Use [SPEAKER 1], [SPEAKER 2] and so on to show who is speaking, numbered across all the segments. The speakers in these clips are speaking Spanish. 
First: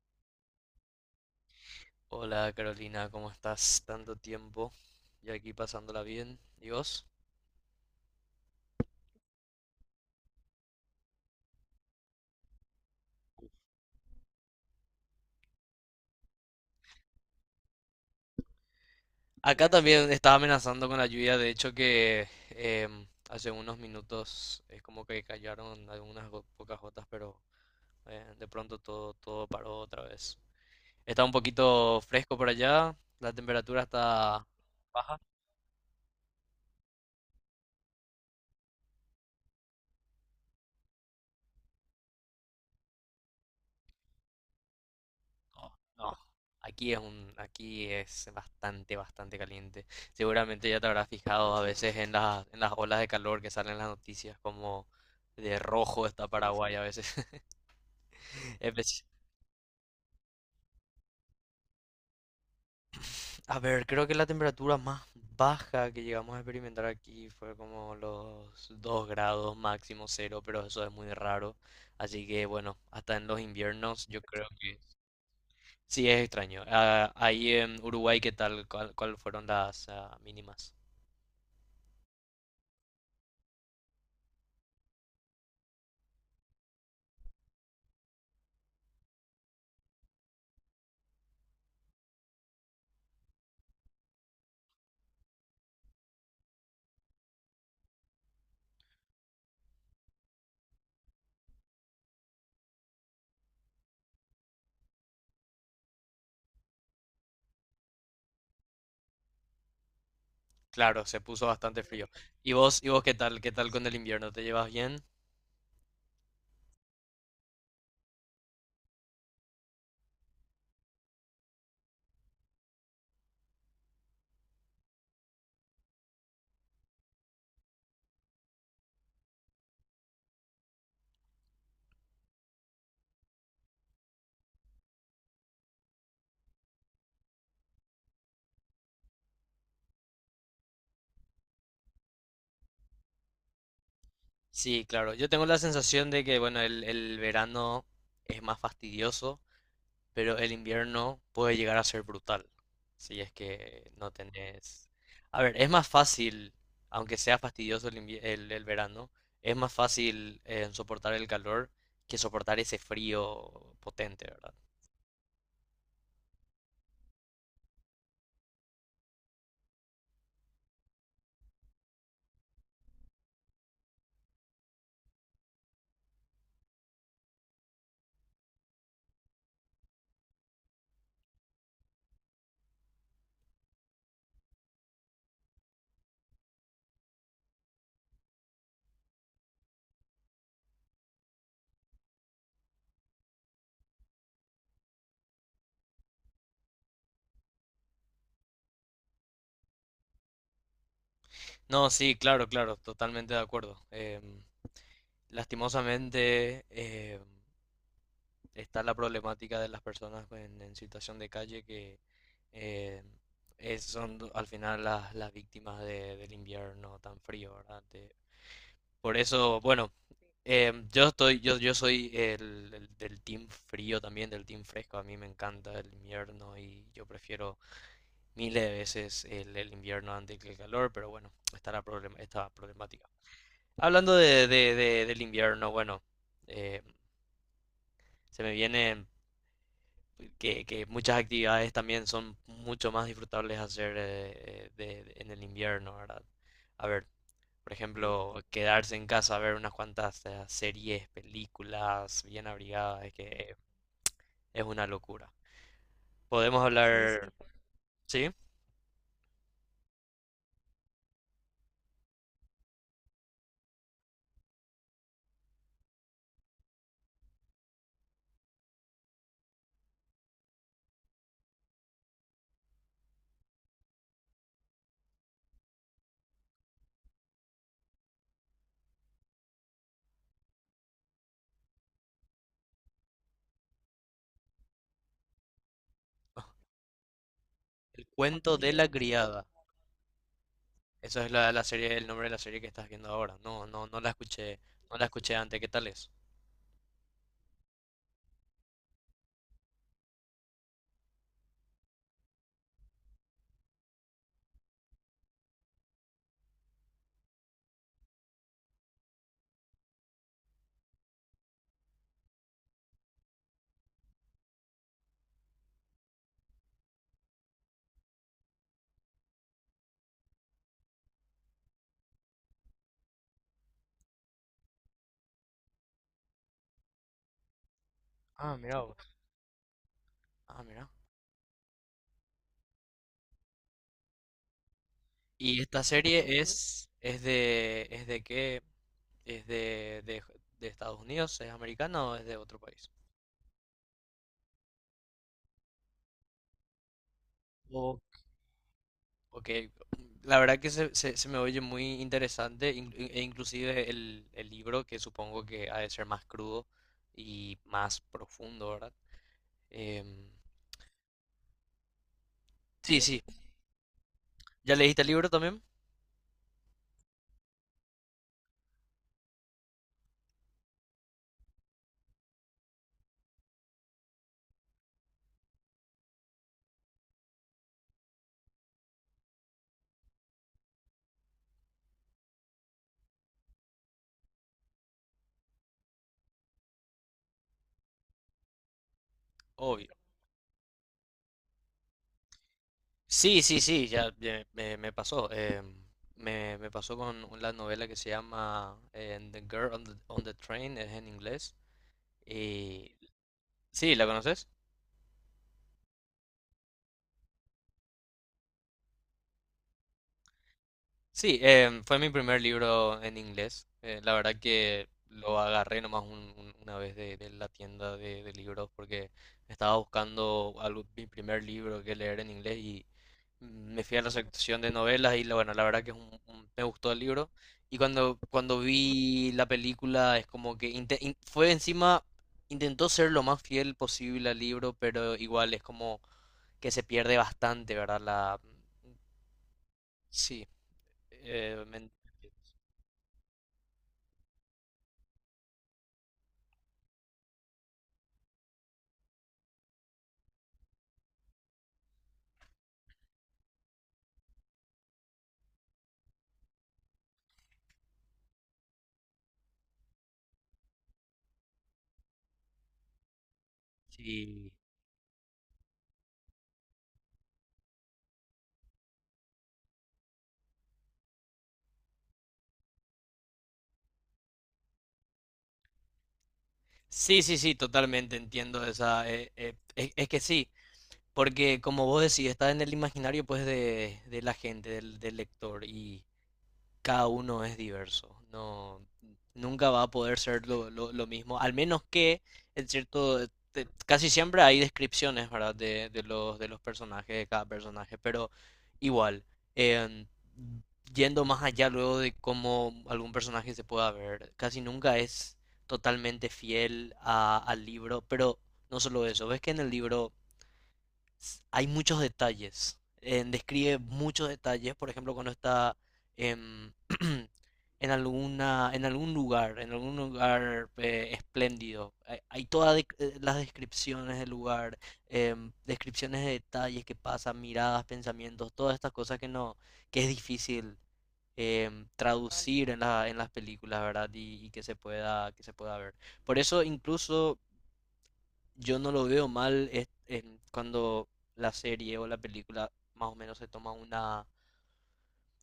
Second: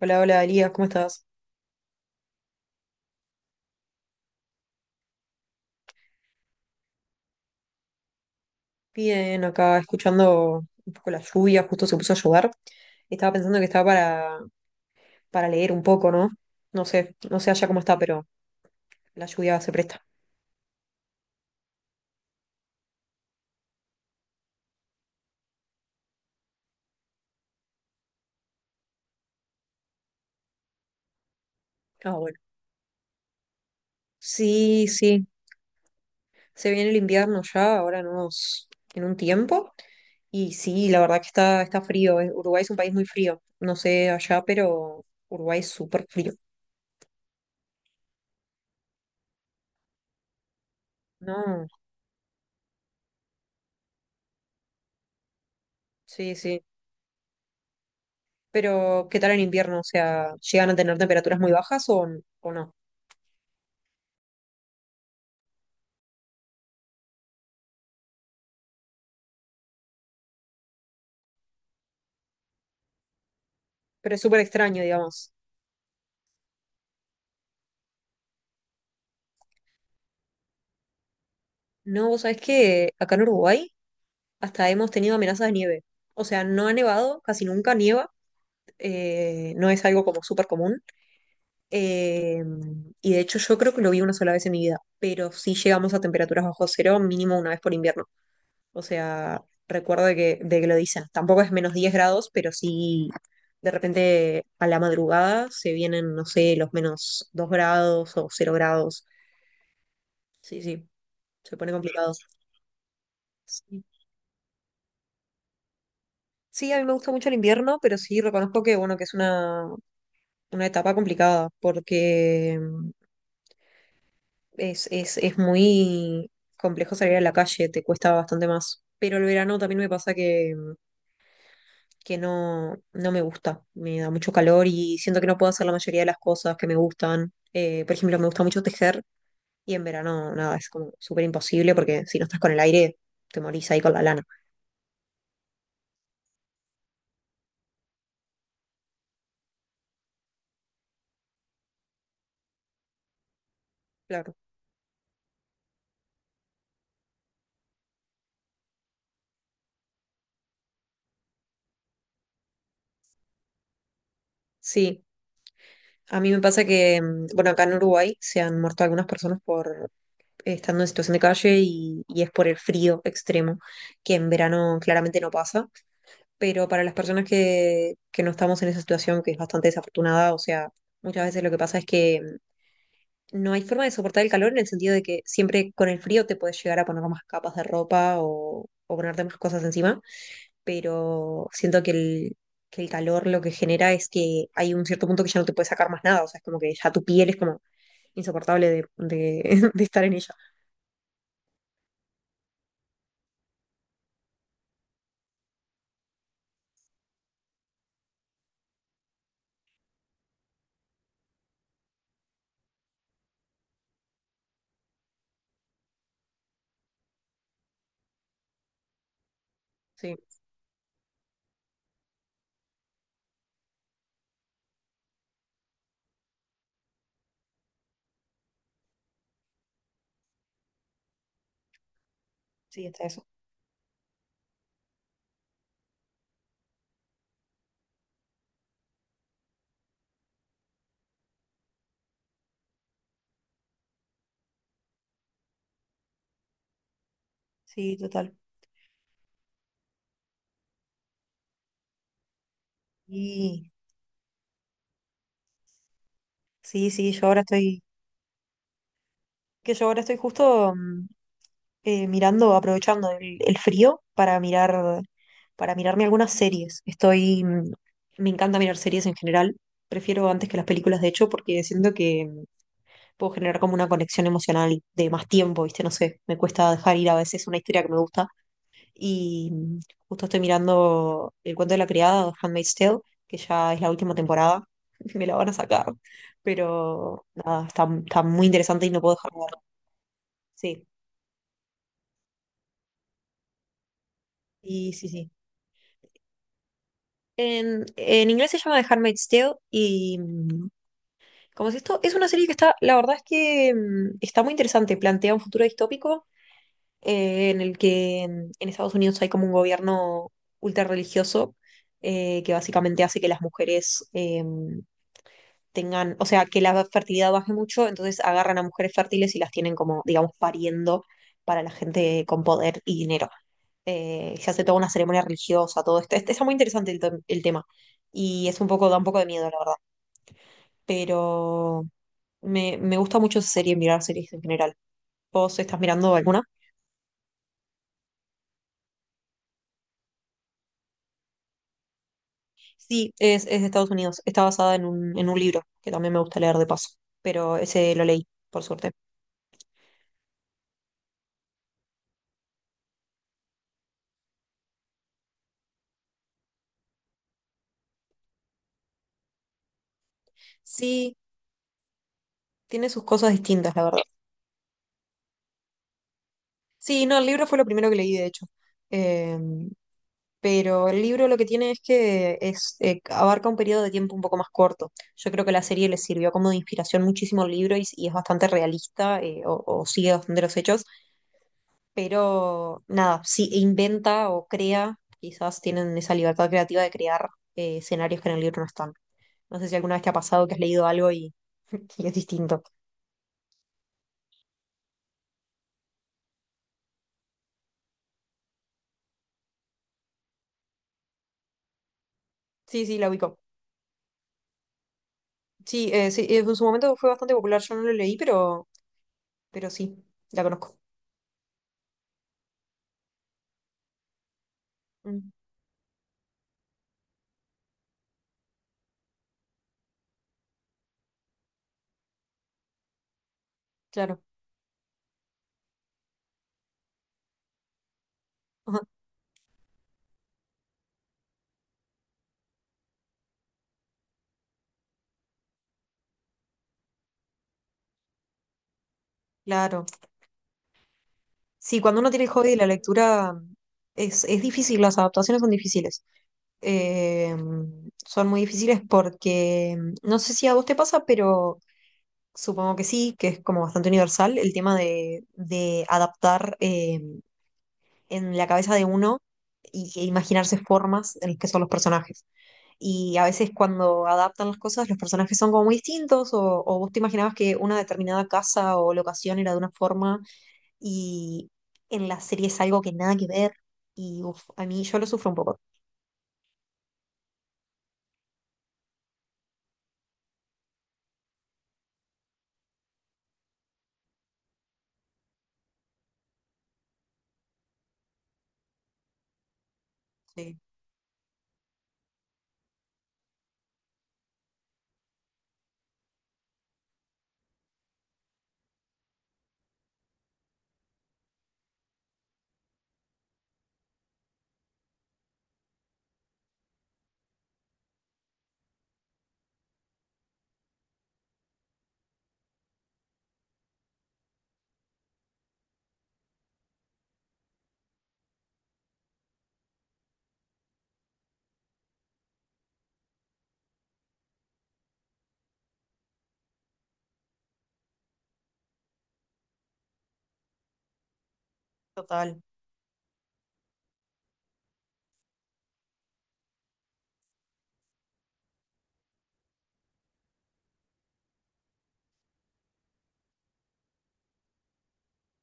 [SPEAKER 1] Hola, hola, Elías, ¿cómo estás?
[SPEAKER 2] Hola Carolina, ¿cómo estás? Tanto tiempo. Yo aquí pasándola bien. ¿Y vos?
[SPEAKER 1] Bien, acá escuchando un poco la lluvia, justo se puso a llover. Estaba pensando que estaba para leer un poco, ¿no? No sé allá cómo está, pero la lluvia
[SPEAKER 2] Acá
[SPEAKER 1] se presta.
[SPEAKER 2] también estaba amenazando con la lluvia, de hecho que hace unos minutos es como que cayeron algunas pocas gotas, pero de pronto todo paró otra vez. Está un poquito
[SPEAKER 1] Ah,
[SPEAKER 2] fresco
[SPEAKER 1] bueno.
[SPEAKER 2] por allá, la temperatura está
[SPEAKER 1] Sí,
[SPEAKER 2] baja.
[SPEAKER 1] sí, se viene el invierno ya, ahora nos, en un tiempo. Y sí, la verdad que está frío. Uruguay es un país muy frío. No sé allá, pero Uruguay es
[SPEAKER 2] No,
[SPEAKER 1] súper
[SPEAKER 2] no.
[SPEAKER 1] frío.
[SPEAKER 2] Aquí es aquí es bastante caliente. Seguramente ya te habrás fijado a
[SPEAKER 1] No,
[SPEAKER 2] veces en en las olas de calor que salen en las noticias, como de rojo está
[SPEAKER 1] sí, sí.
[SPEAKER 2] Paraguay a veces. Espe-
[SPEAKER 1] Pero, ¿qué tal en invierno? O sea, ¿llegan a tener temperaturas muy bajas o no?
[SPEAKER 2] A ver, creo que la temperatura más baja que llegamos a experimentar aquí fue como los 2 grados máximo cero, pero eso es muy raro. Así que bueno, hasta en los inviernos
[SPEAKER 1] Pero
[SPEAKER 2] yo
[SPEAKER 1] es súper
[SPEAKER 2] creo que
[SPEAKER 1] extraño, digamos.
[SPEAKER 2] sí es extraño. Ah, ahí en Uruguay, ¿qué tal? Cuál fueron las mínimas?
[SPEAKER 1] No, vos sabés que acá en Uruguay hasta hemos tenido amenazas de nieve. O sea, no ha nevado, casi nunca nieva, no es algo como súper común. eh, y de hecho yo creo que lo vi una sola vez en mi vida, pero sí llegamos a temperaturas bajo cero mínimo una vez por invierno. O sea, recuerdo de que lo dicen. Tampoco es menos 10 grados, pero sí de repente a la madrugada se vienen, no sé, los menos 2 grados o cero grados. Sí, sí,
[SPEAKER 2] Claro, se puso
[SPEAKER 1] se pone
[SPEAKER 2] bastante frío.
[SPEAKER 1] complicado.
[SPEAKER 2] ¿Y y vos qué tal? ¿Qué tal con el invierno? ¿Te llevas bien?
[SPEAKER 1] Sí, a mí me gusta mucho el invierno, pero sí reconozco que, bueno, que es una etapa complicada, porque es muy complejo salir a la calle, te cuesta bastante más. Pero el verano también me pasa que, que no me gusta, me da mucho calor y siento que no puedo hacer la mayoría de las cosas que me gustan. Por ejemplo, me gusta mucho tejer y en verano, nada, es como súper imposible porque si no estás con el aire, te morís ahí con la lana.
[SPEAKER 2] Sí, claro. Yo tengo la sensación de que, bueno, el verano es más fastidioso, pero el invierno puede llegar a ser brutal. Si es que no
[SPEAKER 1] Claro.
[SPEAKER 2] tenés... A ver, es más fácil, aunque sea fastidioso el verano, es más fácil soportar el calor que soportar ese frío potente, ¿verdad?
[SPEAKER 1] Sí. A mí me pasa que, bueno, acá en Uruguay se han muerto algunas personas por, estando en situación de calle y es por el frío extremo, que en verano claramente no pasa, pero para las personas que no estamos en esa situación, que es bastante desafortunada, o sea, muchas veces lo que pasa es que no hay forma de soportar el calor en el sentido de que siempre con el frío te puedes llegar a poner más capas de ropa o ponerte más cosas encima, pero siento que el calor lo que genera es que hay un cierto punto que ya no te puedes sacar más nada, o sea, es como que ya tu piel es como insoportable de de estar en ella.
[SPEAKER 2] No, sí, claro, claro, totalmente de acuerdo. Em, lastimosamente, em, está la problemática de las personas en situación de calle que eh, son al final las víctimas del invierno tan frío, ¿verdad? De- por eso, bueno,
[SPEAKER 1] Sí,
[SPEAKER 2] em, yo estoy, yo soy el del team frío también, del team fresco. A mí me encanta el invierno y yo prefiero miles de veces el invierno antes que el calor, pero bueno, está la esta
[SPEAKER 1] sí, está
[SPEAKER 2] problemática.
[SPEAKER 1] eso.
[SPEAKER 2] Hablando de, del invierno, bueno, eh, se me viene que muchas actividades también son mucho más disfrutables hacer en el invierno, ¿verdad? A ver, por
[SPEAKER 1] Sí,
[SPEAKER 2] ejemplo,
[SPEAKER 1] total.
[SPEAKER 2] quedarse en casa a ver unas cuantas series, películas bien abrigadas, es que
[SPEAKER 1] Y
[SPEAKER 2] es una locura. Podemos Sí,
[SPEAKER 1] sí,
[SPEAKER 2] hablar,
[SPEAKER 1] sí,
[SPEAKER 2] sí.
[SPEAKER 1] yo
[SPEAKER 2] hablar,
[SPEAKER 1] ahora estoy,
[SPEAKER 2] ¿sí?
[SPEAKER 1] que yo ahora estoy justo mirando, aprovechando el frío para mirar, para mirarme algunas series. Estoy, me encanta mirar series en general. Prefiero antes que las películas, de hecho, porque siento que puedo generar como una conexión emocional de más tiempo, ¿viste? No sé, me cuesta dejar ir a veces una historia que me gusta. Y justo estoy mirando El cuento de la criada, o Handmaid's Tale, que ya es la última temporada. Me la van a sacar. Pero nada, está,
[SPEAKER 2] El
[SPEAKER 1] está muy
[SPEAKER 2] cuento de
[SPEAKER 1] interesante
[SPEAKER 2] la
[SPEAKER 1] y no puedo dejar de
[SPEAKER 2] criada.
[SPEAKER 1] verla. Sí,
[SPEAKER 2] Eso es la serie, el nombre de la serie que estás viendo ahora. No, no, no la escuché,
[SPEAKER 1] sí,
[SPEAKER 2] no la
[SPEAKER 1] sí, sí.
[SPEAKER 2] escuché antes. ¿Qué tal es?
[SPEAKER 1] En inglés se llama The Handmaid's Tale y como es esto es una serie que está, la verdad es que está muy interesante, plantea un futuro distópico en el que en Estados Unidos hay como un gobierno ultra religioso que básicamente hace que las mujeres tengan, o sea, que la fertilidad baje mucho, entonces agarran a mujeres fértiles y las tienen como, digamos, pariendo para la gente con poder y dinero. Se hace toda una ceremonia religiosa, todo esto. Este, está muy interesante el tema y
[SPEAKER 2] Ah,
[SPEAKER 1] es un
[SPEAKER 2] mira.
[SPEAKER 1] poco, da un
[SPEAKER 2] Vos.
[SPEAKER 1] poco de miedo, la verdad.
[SPEAKER 2] Ah, mira.
[SPEAKER 1] Pero me gusta mucho esa serie, mirar series en general. ¿Vos
[SPEAKER 2] Y
[SPEAKER 1] estás
[SPEAKER 2] esta
[SPEAKER 1] mirando
[SPEAKER 2] serie
[SPEAKER 1] alguna?
[SPEAKER 2] es de qué, es de Estados Unidos, es americana o es de otro país.
[SPEAKER 1] Sí, es de Estados Unidos. Está basada en un libro que también me gusta leer de paso, pero ese
[SPEAKER 2] O-
[SPEAKER 1] lo leí, por suerte.
[SPEAKER 2] ok, la verdad que se me oye muy interesante e inclusive el libro que supongo que ha de ser más crudo y más profundo, ¿verdad? Em,
[SPEAKER 1] Sí, tiene
[SPEAKER 2] sí,
[SPEAKER 1] sus
[SPEAKER 2] sí,
[SPEAKER 1] cosas distintas, la verdad.
[SPEAKER 2] ¿ya leíste el libro también?
[SPEAKER 1] Sí, no, el libro fue lo primero que leí, de hecho. Eh, pero el libro lo que tiene es que es, abarca un periodo de tiempo un poco más corto. Yo creo que la serie le sirvió como de inspiración muchísimo al libro y es bastante realista o sigue bastante los hechos. Pero nada, sí inventa o crea, quizás tienen esa libertad creativa de crear escenarios que en el libro no están. No sé si alguna vez te ha pasado que has leído algo y es distinto.
[SPEAKER 2] Sí, sí, sí, ya me pasó. Me pasó con la novela que se llama The Girl on on the Train, es en inglés.
[SPEAKER 1] Sí,
[SPEAKER 2] Y
[SPEAKER 1] sí, la ubico.
[SPEAKER 2] sí, ¿la conoces?
[SPEAKER 1] Sí, sí, en su momento fue bastante popular, yo no lo leí, pero sí, la conozco.
[SPEAKER 2] Sí, em, fue mi primer libro en inglés. La verdad que
[SPEAKER 1] Mm,
[SPEAKER 2] lo agarré nomás una vez de la tienda de libros porque estaba buscando algo, mi primer libro que leer en inglés y me fui a la
[SPEAKER 1] claro.
[SPEAKER 2] sección de novelas y la- bueno, la verdad que es me gustó el libro. Y cuando
[SPEAKER 1] Ajá.
[SPEAKER 2] vi la película es como que fue encima, intentó ser lo más fiel posible al libro, pero igual es como que se pierde bastante, ¿verdad? La,
[SPEAKER 1] Claro.
[SPEAKER 2] sí,
[SPEAKER 1] Sí,
[SPEAKER 2] me-
[SPEAKER 1] cuando uno tiene el hobby de la lectura es difícil, las adaptaciones son difíciles. Eh, Son muy difíciles porque no sé si a vos te pasa, pero supongo que sí, que es como bastante universal el tema de adaptar en la cabeza de uno e imaginarse formas en las que son los personajes. Y a veces cuando adaptan
[SPEAKER 2] Sí,
[SPEAKER 1] las cosas, los personajes son como muy distintos, o vos te imaginabas que una determinada casa o locación era de una forma, y en la serie es algo que nada que ver, y uf, a mí yo lo sufro un poco.
[SPEAKER 2] sí, sí, sí, totalmente entiendo esa. Es que sí, porque como vos decís, está en el imaginario pues de la gente, del lector. Y cada uno es diverso. No, nunca va a poder ser
[SPEAKER 1] Sí,
[SPEAKER 2] lo mismo, al menos que, en cierto, te- casi siempre hay descripciones, ¿verdad? De de los personajes, de cada personaje, pero igual, em, yendo más allá luego de cómo algún personaje se pueda ver, casi nunca es totalmente fiel al libro, pero no solo eso, ves que en el libro s- hay muchos detalles. Describe muchos detalles, por ejemplo, cuando está em, en alguna, en algún lugar espléndido. Hay todas de- las descripciones del lugar, em, descripciones de detalles que pasan, miradas, pensamientos, todas estas cosas que no, que es difícil em,
[SPEAKER 1] total.
[SPEAKER 2] traducir en en las películas, ¿verdad? Y que se pueda ver. Por eso incluso yo no lo veo mal es- en cuando la serie o la película más o menos se toma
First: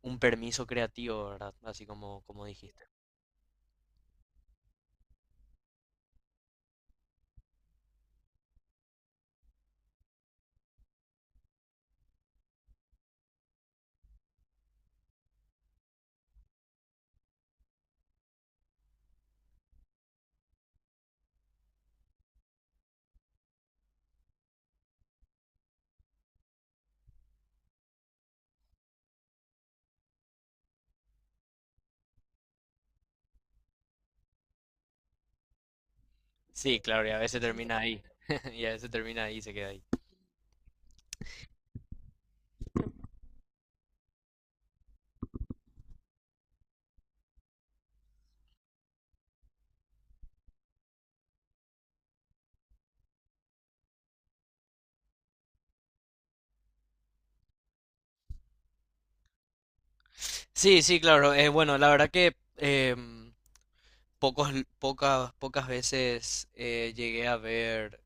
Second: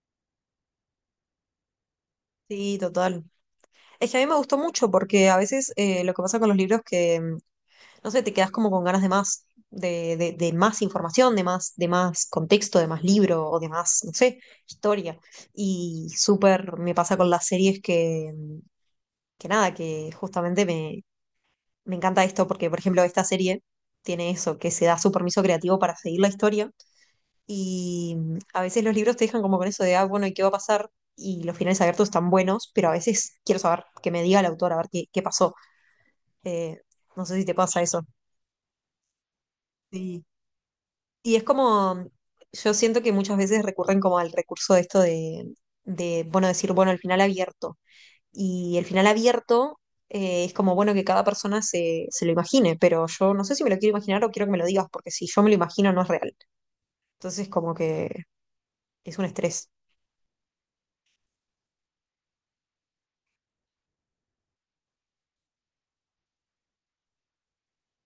[SPEAKER 2] un permiso creativo, ¿verdad? Así como, como
[SPEAKER 1] Sí,
[SPEAKER 2] dijiste.
[SPEAKER 1] total. Es que a mí me gustó mucho porque a veces lo que pasa con los libros que, no sé, te quedas como con ganas de más, de más información, de más contexto, de más libro o de más, no sé, historia. Y súper me pasa con las series que, que nada, que justamente me encanta esto porque, por ejemplo, esta serie tiene eso, que se da su permiso creativo para seguir la historia y a veces los libros te dejan como con eso de, ah, bueno, ¿y qué va a pasar? Y los finales abiertos están buenos, pero a veces quiero saber, que me diga el autor, a ver qué pasó. Eh,
[SPEAKER 2] Sí, claro, y a
[SPEAKER 1] no sé
[SPEAKER 2] veces
[SPEAKER 1] si te
[SPEAKER 2] termina
[SPEAKER 1] pasa
[SPEAKER 2] ahí.
[SPEAKER 1] eso.
[SPEAKER 2] Y a veces termina ahí y se queda ahí.
[SPEAKER 1] Sí. Y es como, yo siento que muchas veces recurren como al recurso de esto de, bueno, decir, bueno, el final abierto. Y el final abierto es como, bueno, que cada persona se lo imagine, pero yo no sé si me lo quiero imaginar o quiero que me lo digas, porque si yo me lo imagino no es real. Entonces, como que es un estrés.
[SPEAKER 2] Sí, sí, claro. Bueno, la verdad que em, pocos, pocas veces llegué a ver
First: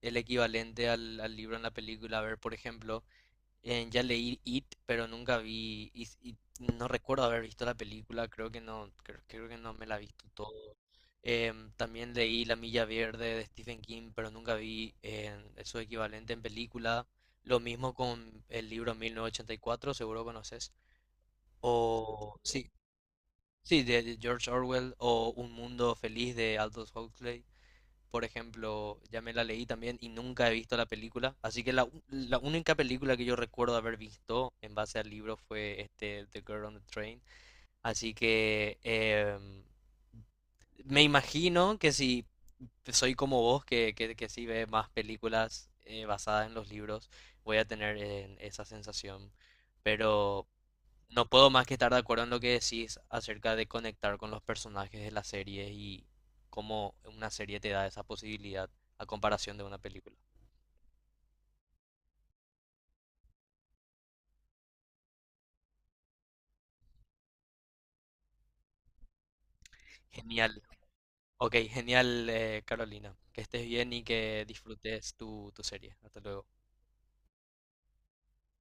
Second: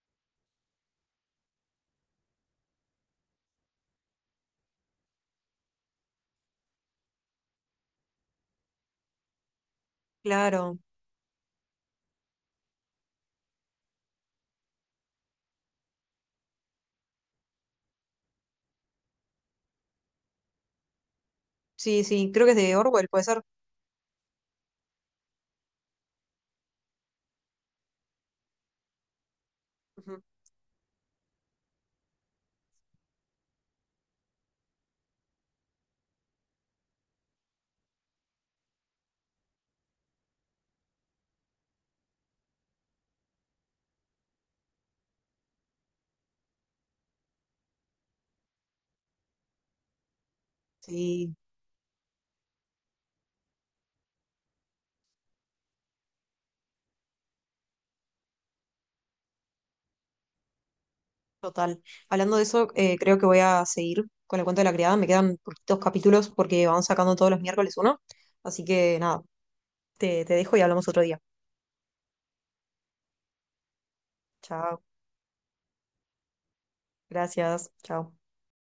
[SPEAKER 2] el equivalente al libro en la película. A ver, por ejemplo, eh, ya leí It, pero nunca vi Is- It, no recuerdo haber visto la película, creo que no, creo que no me la he visto todo.
[SPEAKER 1] Claro,
[SPEAKER 2] Em, también leí La Milla Verde de Stephen King, pero nunca vi su equivalente en película. Lo mismo con el libro 1984, seguro conoces.
[SPEAKER 1] sí, sí,
[SPEAKER 2] O
[SPEAKER 1] creo que es
[SPEAKER 2] sí,
[SPEAKER 1] de Orwell, puede ser.
[SPEAKER 2] sí, de George Orwell o Un Mundo Feliz de Aldous Huxley. Por ejemplo, ya me la leí también y
[SPEAKER 1] Ujú.
[SPEAKER 2] nunca he visto la película. Así que la, u- la única película que yo recuerdo haber visto en base al libro fue este The Girl on the Train. Así que em, me imagino que si soy como vos, que sí ve más películas basadas en los libros, voy a tener esa sensación. Pero, no
[SPEAKER 1] Sí,
[SPEAKER 2] puedo más que estar de acuerdo en lo que decís acerca de conectar con los personajes de la serie y cómo una serie te da esa posibilidad a comparación de una película.
[SPEAKER 1] total. Hablando de eso, creo que voy a seguir con el cuento de la criada. Me quedan poquitos capítulos porque vamos sacando todos los miércoles uno. Así que nada, te dejo y
[SPEAKER 2] Genial.
[SPEAKER 1] hablamos otro día.
[SPEAKER 2] Ok, genial, Carolina. Que estés bien y que
[SPEAKER 1] Chao,
[SPEAKER 2] disfrutes tu serie. Hasta luego.
[SPEAKER 1] gracias, chao.